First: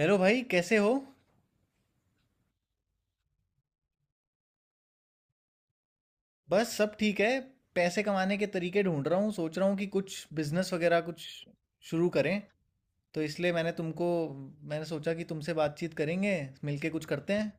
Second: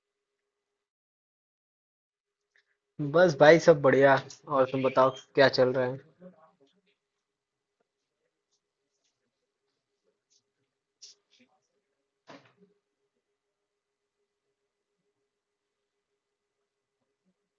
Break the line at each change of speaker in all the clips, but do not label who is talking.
Hello भाई, कैसे हो?
बस भाई सब बढ़िया। और तुम बताओ, क्या चल रहा है?
बस सब ठीक है। पैसे कमाने के तरीके ढूंढ रहा हूँ। सोच रहा हूँ कि कुछ बिजनेस वगैरह कुछ शुरू करें, तो इसलिए मैंने सोचा कि तुमसे बातचीत करेंगे, मिलके कुछ करते हैं।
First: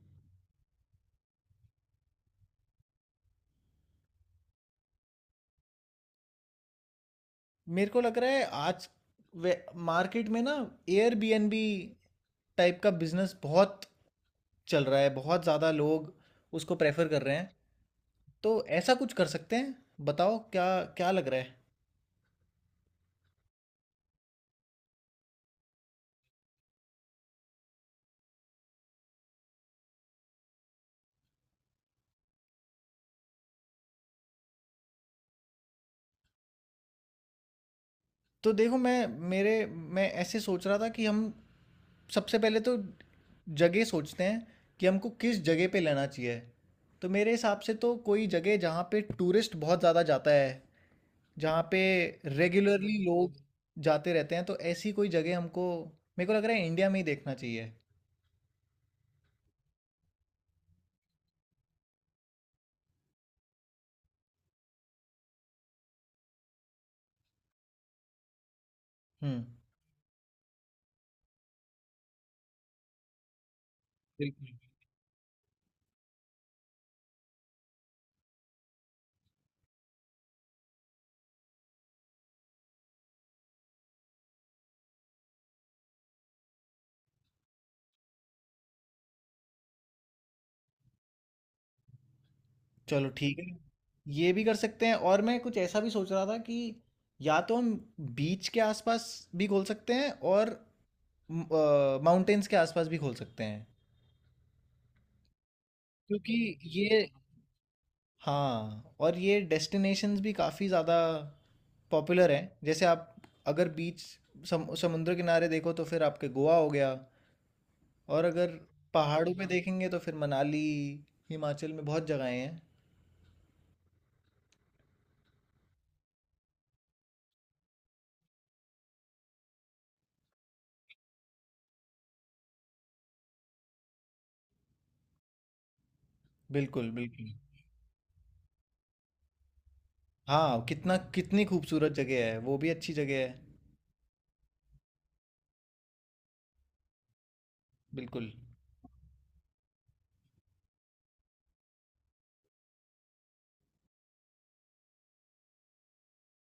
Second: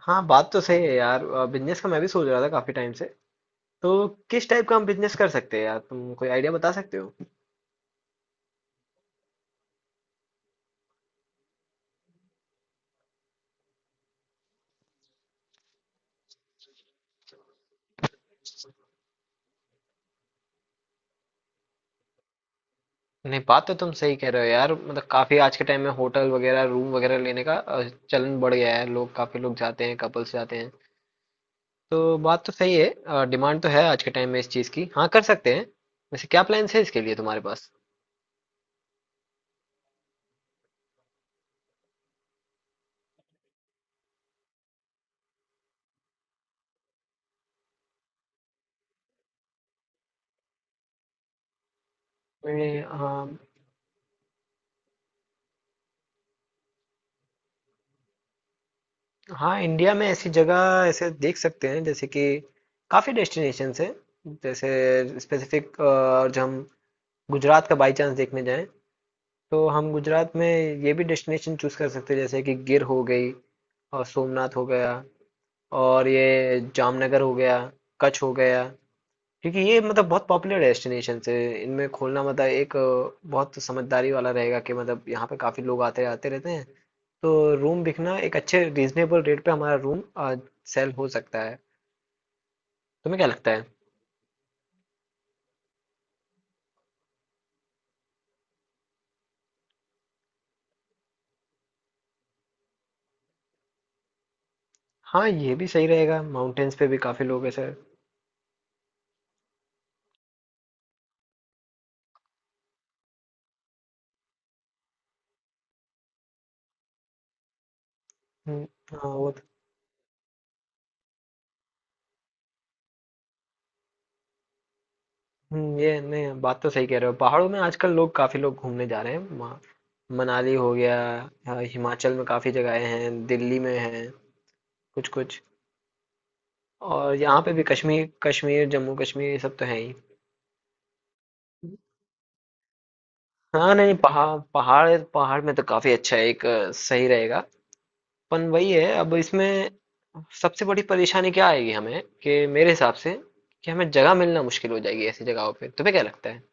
हाँ, बात तो सही है यार। बिजनेस का मैं भी सोच रहा था काफी टाइम से। तो किस टाइप का हम बिजनेस कर सकते हैं यार, तुम कोई आइडिया बता सकते हो?
मेरे को लग रहा है आज वे- मार्केट में ना, एयरबीएनबी टाइप का बिजनेस बहुत चल रहा है। बहुत ज़्यादा लोग उसको प्रेफर कर रहे हैं, तो ऐसा कुछ कर सकते हैं। बताओ, क्या क्या लग रहा है?
नहीं, बात तो तुम सही कह रहे हो यार। मतलब काफी आज के टाइम में होटल वगैरह रूम वगैरह लेने का चलन बढ़ गया है। लोग, काफी लोग जाते हैं, कपल्स जाते हैं। तो बात तो सही है, डिमांड तो है आज के टाइम में इस चीज की। हाँ, कर सकते हैं। वैसे क्या प्लान्स है इसके लिए तुम्हारे पास?
तो देखो, मैं ऐसे सोच रहा था कि हम सबसे पहले तो जगह सोचते हैं कि हमको किस जगह पे लेना चाहिए। तो मेरे हिसाब से तो कोई जगह जहाँ पे टूरिस्ट बहुत ज़्यादा जाता है, जहाँ पे रेगुलरली
हाँ।
लोग जाते रहते हैं, तो ऐसी कोई जगह हमको, मेरे को लग रहा है, इंडिया में ही देखना चाहिए।
हाँ, इंडिया में ऐसी जगह ऐसे देख सकते हैं, जैसे कि काफ़ी डेस्टिनेशंस हैं। जैसे स्पेसिफिक जो हम गुजरात का बाई चांस देखने जाएं,
हम्म।
तो हम गुजरात में ये भी डेस्टिनेशन चूज कर सकते हैं। जैसे कि गिर हो गई, और सोमनाथ
बिल्कुल।
हो गया, और ये जामनगर हो गया, कच्छ हो गया। क्योंकि ये मतलब बहुत पॉपुलर डेस्टिनेशन है, इनमें खोलना मतलब एक बहुत समझदारी वाला रहेगा, कि मतलब यहाँ पे काफी लोग आते आते रहते हैं। तो रूम बिकना, एक अच्छे रीजनेबल रेट पे हमारा रूम सेल हो सकता है।
चलो
तुम्हें क्या
ठीक है।
लगता है?
ये भी कर सकते हैं, और मैं कुछ ऐसा भी सोच रहा था कि या तो हम बीच के आसपास भी खोल सकते हैं और माउंटेन्स के आसपास भी खोल सकते हैं,
हाँ, ये भी सही रहेगा,
क्योंकि
माउंटेन्स पे
ये,
भी काफी लोग ऐसे।
हाँ, और ये डेस्टिनेशंस भी काफ़ी ज़्यादा पॉपुलर हैं। जैसे आप अगर बीच, समुद्र किनारे देखो, तो फिर आपके गोवा हो गया। और अगर
हम्म, हाँ।
पहाड़ों पे देखेंगे तो फिर मनाली, हिमाचल में बहुत जगहें हैं।
ये नहीं, बात तो सही कह रहे हो। पहाड़ों में आजकल लोग, काफी लोग घूमने जा रहे हैं वहाँ। मनाली हो गया, हिमाचल में काफी जगहें हैं, दिल्ली में हैं कुछ कुछ।
बिल्कुल,
और
बिल्कुल।
यहाँ पे भी कश्मीर, कश्मीर जम्मू कश्मीर, ये सब तो है ही।
हाँ, कितना कितनी खूबसूरत जगह है, वो भी अच्छी जगह है।
हाँ नहीं, पहाड़ पहाड़ पहाड़ में तो काफी अच्छा है, एक सही रहेगा।
बिल्कुल।
पन वही है, अब इसमें सबसे बड़ी परेशानी क्या आएगी हमें, कि मेरे हिसाब से, कि हमें जगह मिलना मुश्किल हो जाएगी ऐसी जगहों पे। तुम्हें क्या लगता है?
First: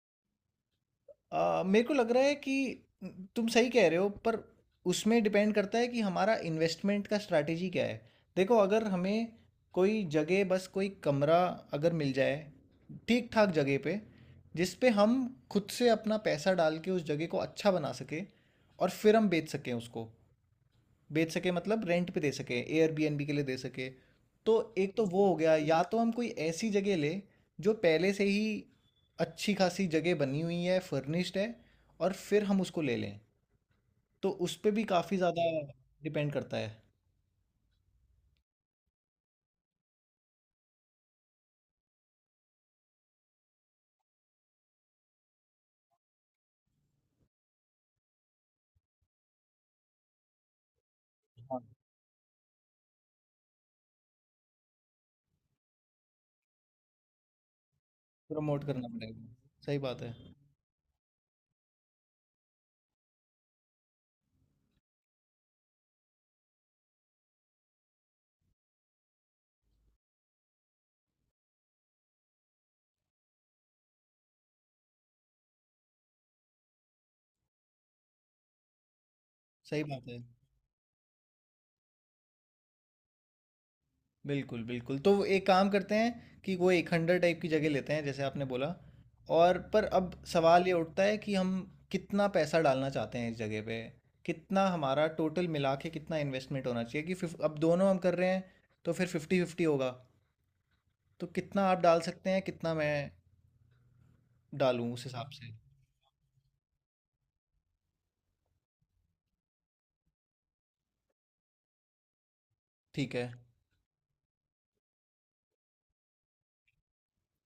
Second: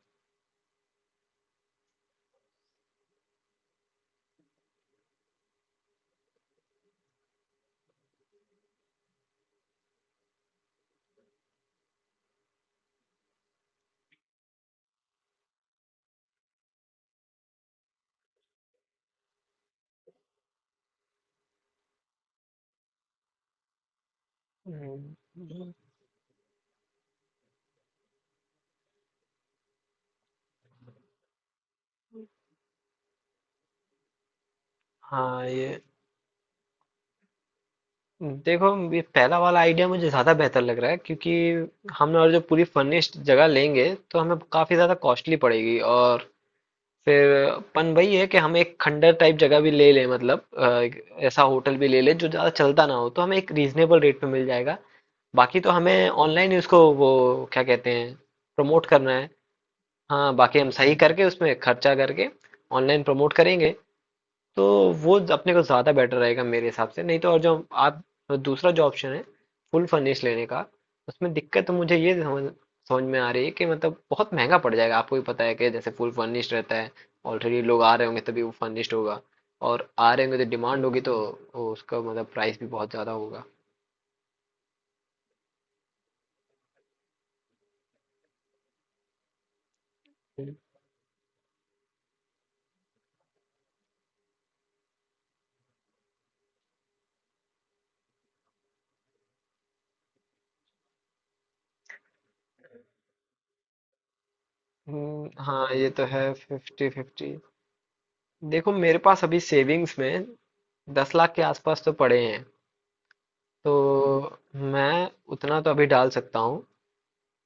मेरे को लग रहा है कि तुम सही कह रहे हो, पर उसमें डिपेंड करता है कि हमारा इन्वेस्टमेंट का स्ट्रैटेजी क्या है। देखो, अगर हमें कोई जगह, बस कोई कमरा अगर मिल जाए ठीक ठाक जगह पे, जिस पे हम खुद से अपना पैसा डाल के उस जगह को अच्छा बना सके, और फिर हम बेच सकें उसको, बेच सके मतलब रेंट पे दे सके, एयरबीएनबी के लिए दे सके, तो एक तो
हम्म,
वो हो गया। या तो हम कोई ऐसी जगह ले जो पहले से ही अच्छी खासी जगह बनी हुई है, फर्निश्ड है, और फिर हम उसको ले लें, तो उस पे भी काफ़ी ज़्यादा
हाँ। ये
डिपेंड करता है।
देखो, ये पहला वाला आइडिया मुझे ज़्यादा बेहतर लग रहा है, क्योंकि हम और जो पूरी फर्निश्ड जगह लेंगे तो हमें काफ़ी ज़्यादा कॉस्टली पड़ेगी। और फिर अपन वही है कि हम एक खंडर टाइप जगह भी ले लें, मतलब एक ऐसा
हाँ।
होटल भी ले लें जो ज़्यादा चलता ना हो, तो हमें एक रीजनेबल रेट पे मिल जाएगा। बाकी तो हमें ऑनलाइन ही उसको, वो क्या कहते हैं,
प्रमोट
प्रमोट
करना
करना
पड़ेगा।
है।
सही बात है।
हाँ, बाकी हम सही करके, उसमें खर्चा करके, ऑनलाइन प्रमोट करेंगे, तो वो अपने को ज़्यादा बेटर रहेगा मेरे हिसाब से। नहीं तो और जो आप, दूसरा जो ऑप्शन है, फुल फर्निश लेने का, उसमें दिक्कत तो मुझे ये समझ समझ में आ रही है कि मतलब बहुत महंगा पड़ जाएगा। आपको भी पता है कि जैसे फुल फर्निश्ड रहता है, ऑलरेडी लोग आ रहे होंगे तभी वो फर्निश्ड होगा,
सही
और
बात
आ
है।
रहे होंगे तो डिमांड होगी, तो वो उसका मतलब प्राइस भी बहुत ज़्यादा होगा।
बिल्कुल, बिल्कुल। तो एक काम करते हैं कि वो एक खंडहर टाइप की जगह लेते हैं जैसे आपने बोला। और पर अब सवाल ये उठता है कि हम कितना पैसा डालना चाहते हैं इस जगह पे? कितना हमारा टोटल मिला के कितना इन्वेस्टमेंट होना चाहिए? कि फ़िफ़ अब दोनों हम कर रहे हैं तो फिर 50-50 होगा। तो कितना आप डाल सकते हैं, कितना मैं डालूँ उस हिसाब से?
हाँ, ये तो है, 50-50। देखो, मेरे पास अभी सेविंग्स में 10 लाख के आसपास तो पड़े हैं।
ठीक है।
तो मैं उतना तो अभी डाल सकता हूँ,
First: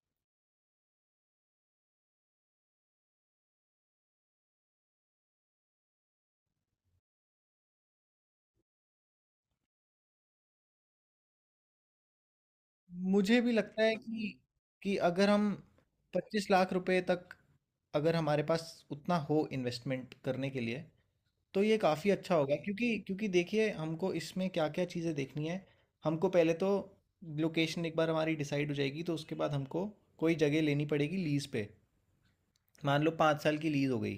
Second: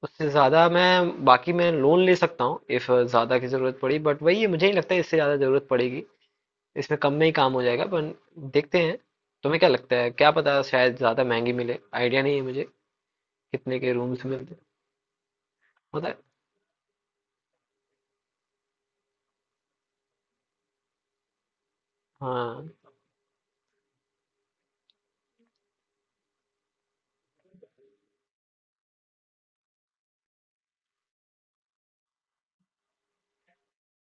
उससे ज़्यादा मैं बाकी मैं लोन ले सकता हूँ इफ़ ज़्यादा की ज़रूरत पड़ी। बट वही है, मुझे नहीं लगता है इससे ज़्यादा ज़रूरत पड़ेगी, इसमें कम में ही काम हो जाएगा। पर देखते हैं, तुम्हें क्या लगता है? क्या पता शायद ज़्यादा महंगी मिले, आइडिया नहीं है मुझे
मुझे भी
कितने
लगता
के
है
रूम्स
कि
मिलते
अगर हम
होता है।
25 लाख रुपए तक, अगर हमारे पास उतना हो इन्वेस्टमेंट करने के लिए, तो ये काफ़ी अच्छा होगा,
हाँ,
क्योंकि क्योंकि देखिए, हमको इसमें क्या क्या चीज़ें देखनी है। हमको पहले तो लोकेशन एक बार हमारी डिसाइड हो जाएगी, तो उसके बाद हमको कोई जगह लेनी पड़ेगी लीज़ पे। मान लो 5 साल की लीज़ हो गई,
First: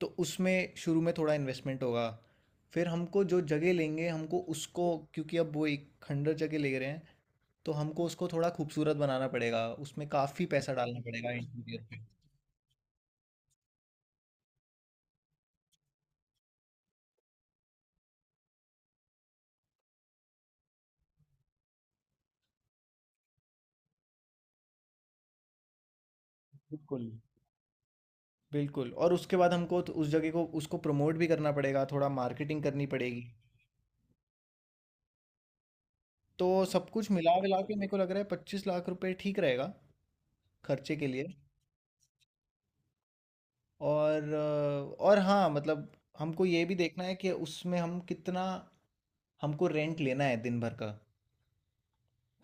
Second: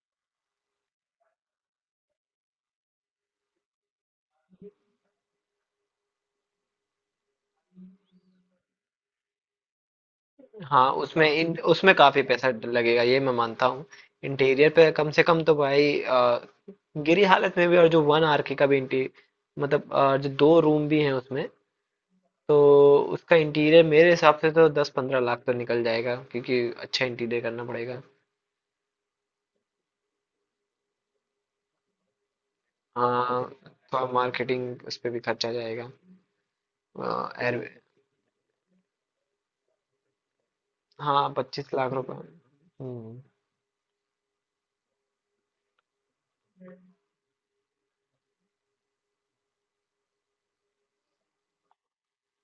तो उसमें शुरू में थोड़ा इन्वेस्टमेंट होगा। फिर हमको जो जगह लेंगे, हमको उसको, क्योंकि अब वो एक खंडर जगह ले रहे हैं, तो हमको उसको थोड़ा खूबसूरत बनाना पड़ेगा, उसमें काफ़ी पैसा
हाँ।
डालना
उसमें
पड़ेगा
इन
इंटीरियर
उसमें
पे।
काफ़ी पैसा लगेगा, ये मैं मानता हूँ। इंटीरियर पे कम से कम तो भाई गिरी हालत में भी, और जो वन आर के का भी इंटीरियर, मतलब जो दो रूम भी हैं उसमें, तो उसका इंटीरियर मेरे हिसाब से तो 10-15 लाख तो निकल जाएगा, क्योंकि अच्छा
बिल्कुल,
इंटीरियर करना पड़ेगा।
बिल्कुल। और उसके बाद हमको तो उस जगह को, उसको प्रमोट भी करना पड़ेगा, थोड़ा मार्केटिंग करनी पड़ेगी।
हाँ, थोड़ा मार्केटिंग उस पे भी खर्चा जाएगा।
तो सब कुछ मिला
एयर
विला के मेरे को लग रहा है 25 लाख रुपए ठीक रहेगा खर्चे के
हाँ,
लिए।
25 लाख रुपए। हम्म।
और और हाँ मतलब, हमको ये भी देखना है कि उसमें हम कितना, हमको रेंट लेना है दिन भर का।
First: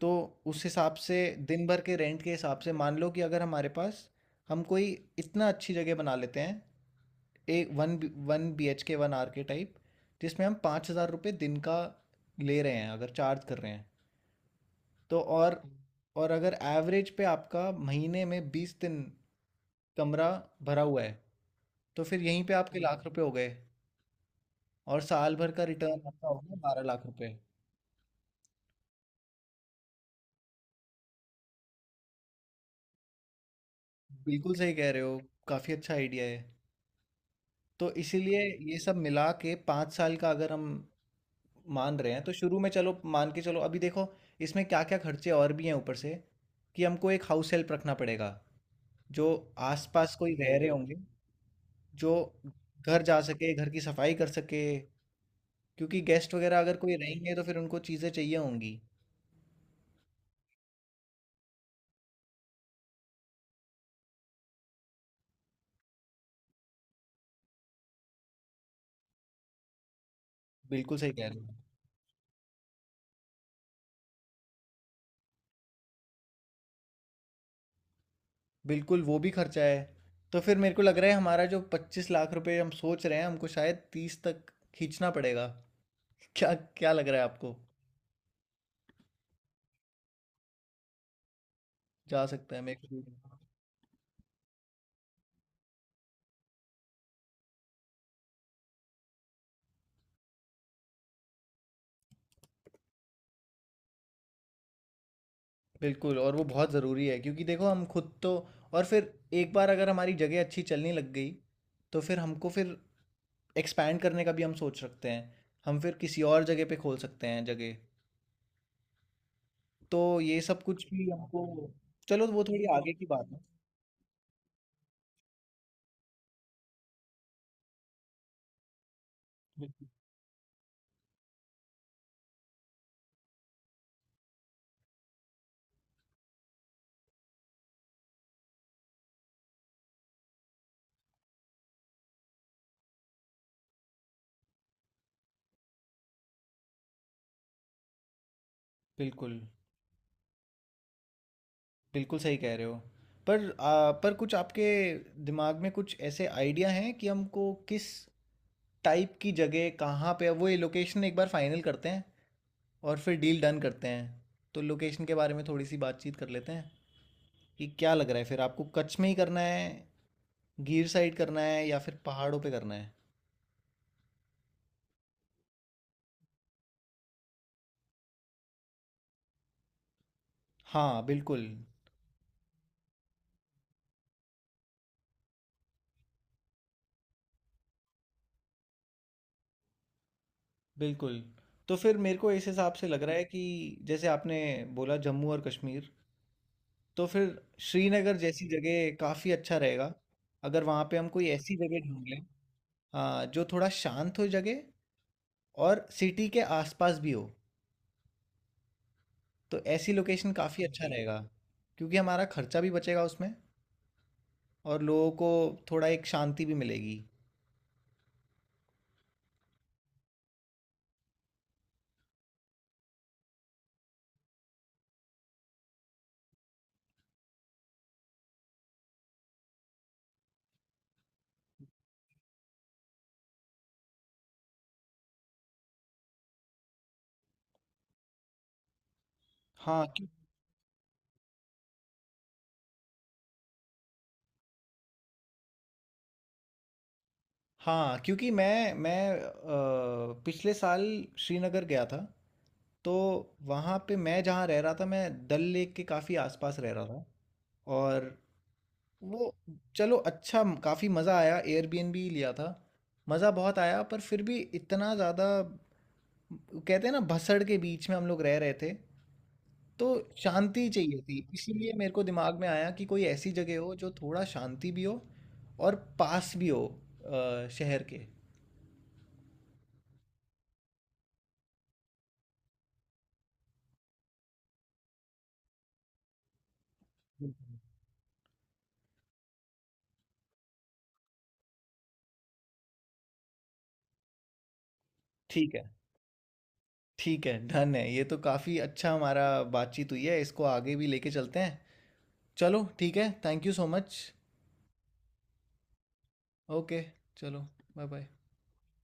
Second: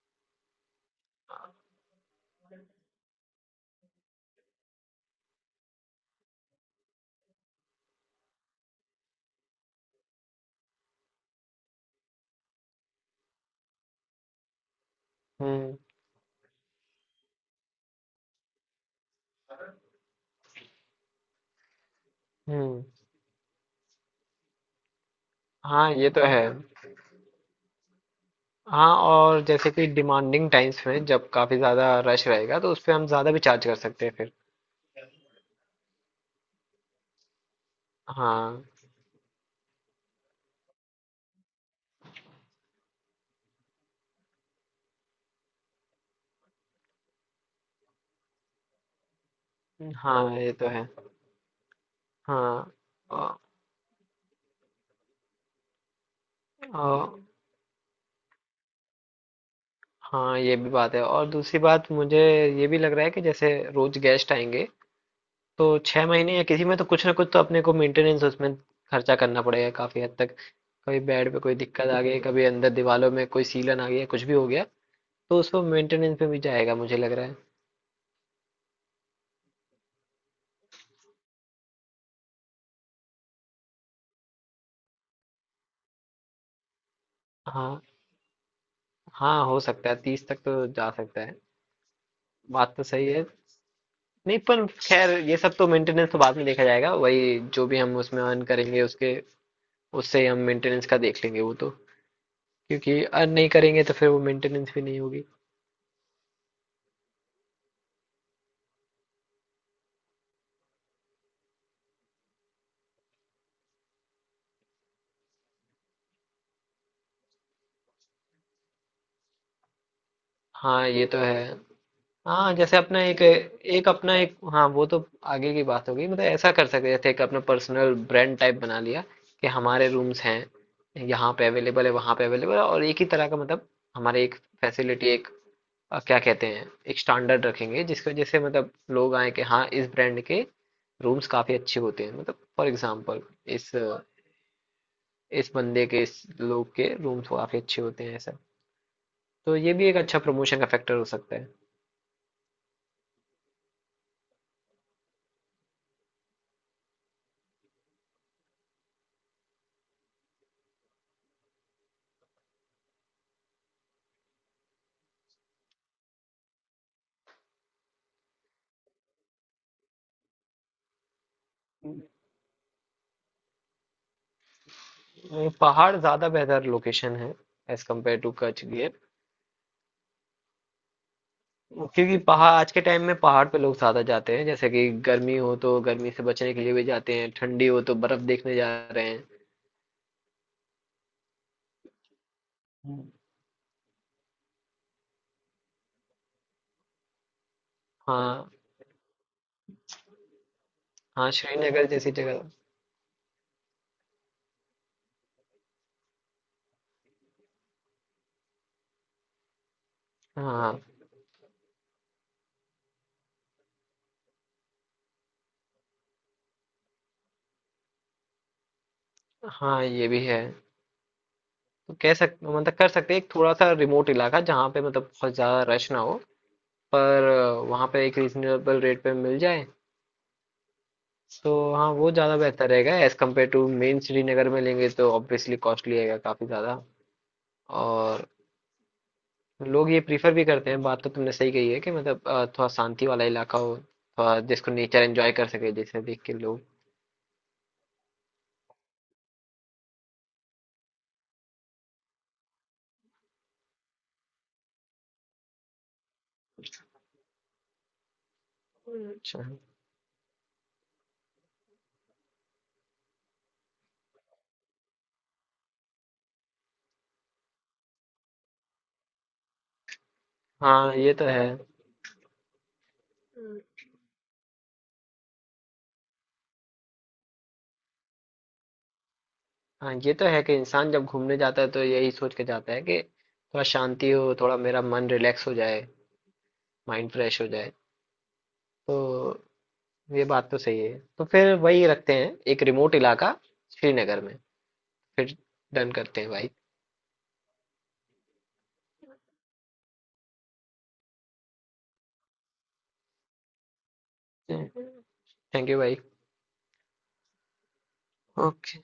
तो उस हिसाब से, दिन भर के रेंट के हिसाब से, मान लो कि अगर हमारे पास, हम कोई इतना अच्छी जगह बना लेते हैं, एक one one B H K, one R K type, जिसमें हम 5,000 रुपये दिन का ले रहे हैं, अगर चार्ज कर रहे हैं, तो
हम्म।
और अगर एवरेज पे आपका महीने में 20 दिन कमरा भरा हुआ है, तो फिर यहीं पे आपके
हम्म।
लाख रुपए हो गए। और साल भर का
हाँ,
रिटर्न
ये तो
आपका
है।
होगा 12 लाख रुपए।
हाँ, और जैसे कि डिमांडिंग टाइम्स में जब काफी ज्यादा रश रहेगा, तो उस पे हम ज्यादा भी चार्ज कर सकते हैं फिर।
बिल्कुल सही कह रहे हो। काफ़ी अच्छा आइडिया है। तो इसीलिए
हाँ।
ये सब मिला के 5 साल का अगर हम मान रहे हैं, तो शुरू में, चलो मान के चलो, अभी देखो इसमें क्या क्या खर्चे और भी हैं ऊपर से, कि हमको एक हाउस हेल्प रखना पड़ेगा जो आसपास
हाँ,
कोई
ये
रह
तो
रहे
है।
होंगे, जो
हाँ।
घर जा
औ-
सके, घर की सफाई कर सके, क्योंकि गेस्ट वगैरह अगर कोई
औ-
रहेंगे तो फिर उनको चीज़ें चाहिए होंगी।
हाँ, ये भी बात है, और दूसरी बात मुझे ये भी लग रहा है कि जैसे रोज गेस्ट आएंगे, तो 6 महीने या किसी में तो कुछ ना कुछ तो अपने को मेंटेनेंस, उसमें खर्चा करना पड़ेगा काफी हद तक।
बिल्कुल
कभी
सही कह
बेड
रहे
पे
हो।
कोई दिक्कत आ गई, कभी अंदर दीवारों में कोई सीलन आ गया, कुछ भी हो गया, तो उसको मेंटेनेंस में भी जाएगा मुझे लग रहा है।
बिल्कुल, वो भी खर्चा है। तो फिर मेरे को लग रहा है हमारा जो 25 लाख रुपए हम सोच रहे हैं, हमको शायद 30 तक खींचना पड़ेगा। क्या क्या लग रहा है आपको?
हाँ। हाँ, हो सकता है, 30 तक तो जा सकता है।
जा सकता है
बात
मेरे
तो
को।
सही है। नहीं पर खैर, ये सब तो मेंटेनेंस तो बाद में देखा जाएगा, वही जो भी हम उसमें अर्न करेंगे उसके, उससे ही हम मेंटेनेंस का देख लेंगे वो तो। क्योंकि अर्न नहीं करेंगे तो फिर वो मेंटेनेंस भी नहीं होगी।
बिल्कुल, और वो बहुत ज़रूरी है, क्योंकि देखो हम खुद तो, और फिर एक बार अगर हमारी जगह अच्छी चलने लग गई, तो फिर हमको, फिर एक्सपैंड करने का भी हम सोच सकते हैं। हम फिर किसी और जगह पे खोल सकते हैं जगह। तो ये सब कुछ
हाँ, ये
भी
तो है।
हमको, चलो वो
हाँ,
थोड़ी
जैसे
आगे
अपना
की
एक
बात है।
एक अपना एक हाँ, वो तो आगे की बात होगी। मतलब ऐसा कर सकते हैं, जैसे एक अपना पर्सनल ब्रांड टाइप बना लिया, कि
बिल्कुल।
हमारे रूम्स हैं, यहाँ पे अवेलेबल है, वहाँ पे अवेलेबल है, और एक ही तरह का, मतलब हमारे एक फैसिलिटी, एक क्या कहते हैं, एक स्टैंडर्ड रखेंगे, जिसकी वजह से मतलब लोग आए कि हाँ, इस ब्रांड के रूम्स काफी अच्छे होते हैं, मतलब फॉर एग्जाम्पल इस इस बंदे के, इस लोग के रूम्स काफी अच्छे होते हैं, ऐसा।
बिल्कुल।
तो ये भी एक अच्छा प्रमोशन का फैक्टर हो सकता
बिल्कुल सही कह रहे हो। पर पर कुछ आपके दिमाग में कुछ ऐसे आइडिया हैं कि हमको किस टाइप की जगह, कहाँ पे, वो ये लोकेशन एक बार फाइनल करते हैं और फिर डील डन करते हैं। तो लोकेशन के बारे में थोड़ी सी बातचीत कर लेते हैं कि क्या लग रहा है फिर आपको? कच्छ में ही करना है, गिर साइड करना है, या
है।
फिर पहाड़ों पे करना है?
नहीं, पहाड़ ज़्यादा बेहतर लोकेशन है as compare to Kutch Gir,
हाँ, बिल्कुल।
क्योंकि पहाड़, आज के टाइम में पहाड़ पे लोग ज़्यादा जाते हैं, जैसे कि गर्मी हो तो गर्मी से बचने के लिए भी जाते हैं, ठंडी हो तो बर्फ़ देखने जा रहे हैं।
बिल्कुल। तो फिर मेरे को इस हिसाब से लग
हम्म।
रहा है कि जैसे आपने बोला जम्मू और कश्मीर, तो फिर श्रीनगर जैसी
हाँ।
जगह काफ़ी अच्छा रहेगा। अगर वहाँ पे हम कोई
हाँ,
ऐसी जगह
श्रीनगर
ढूँढ
जैसी
लें,
जगह।
हाँ, जो थोड़ा शांत हो जगह, और सिटी के आसपास भी हो, तो ऐसी लोकेशन काफ़ी
हाँ।
अच्छा रहेगा। क्योंकि हमारा खर्चा भी बचेगा उसमें, और लोगों को थोड़ा एक शांति भी मिलेगी।
हाँ, ये भी है। तो कह सक मतलब कर सकते हैं एक थोड़ा सा रिमोट इलाका, जहाँ पे मतलब बहुत ज़्यादा रश ना हो, पर वहाँ पे एक रीजनेबल रेट पे मिल जाए, तो हाँ, वो ज़्यादा बेहतर रहेगा। As compare to main Srinagar में लेंगे तो ऑब्वियसली कॉस्टली रहेगा काफ़ी ज़्यादा। और
हाँ।
लोग ये प्रीफर भी करते हैं, बात तो तुमने सही कही है, कि मतलब थोड़ा शांति वाला इलाका हो, थोड़ा जिसको नेचर एंजॉय कर सके जैसे देख के लोग।
हाँ, क्योंकि मैं पिछले साल श्रीनगर गया था। तो वहाँ पे मैं जहाँ रह रहा था, मैं डल लेक के काफ़ी आसपास रह रहा था। और वो,
अच्छा।
चलो अच्छा, काफ़ी मज़ा आया, एयरबीएनबी लिया था। मज़ा बहुत आया, पर फिर भी इतना ज़्यादा, कहते हैं ना, भसड़ के बीच में हम लोग रह रहे थे। तो शांति
हाँ,
चाहिए
ये
थी,
तो है।
इसीलिए मेरे को दिमाग में आया कि कोई ऐसी जगह हो जो थोड़ा शांति भी हो और पास भी हो शहर के।
हाँ, ये तो है, कि इंसान जब घूमने जाता है तो यही सोच के जाता है कि थोड़ा शांति हो, थोड़ा मेरा मन रिलैक्स हो जाए, माइंड फ्रेश हो जाए। तो ये बात तो सही है, तो फिर वही रखते हैं, एक रिमोट इलाका, श्रीनगर में। फिर
ठीक है,
डन करते हैं भाई।
ठीक है, डन है। ये तो काफ़ी अच्छा हमारा बातचीत हुई है, इसको आगे भी लेके चलते हैं। चलो ठीक है, thank you so much.
Thank you भाई।
ओके, चलो बाय-बाय।
ओके।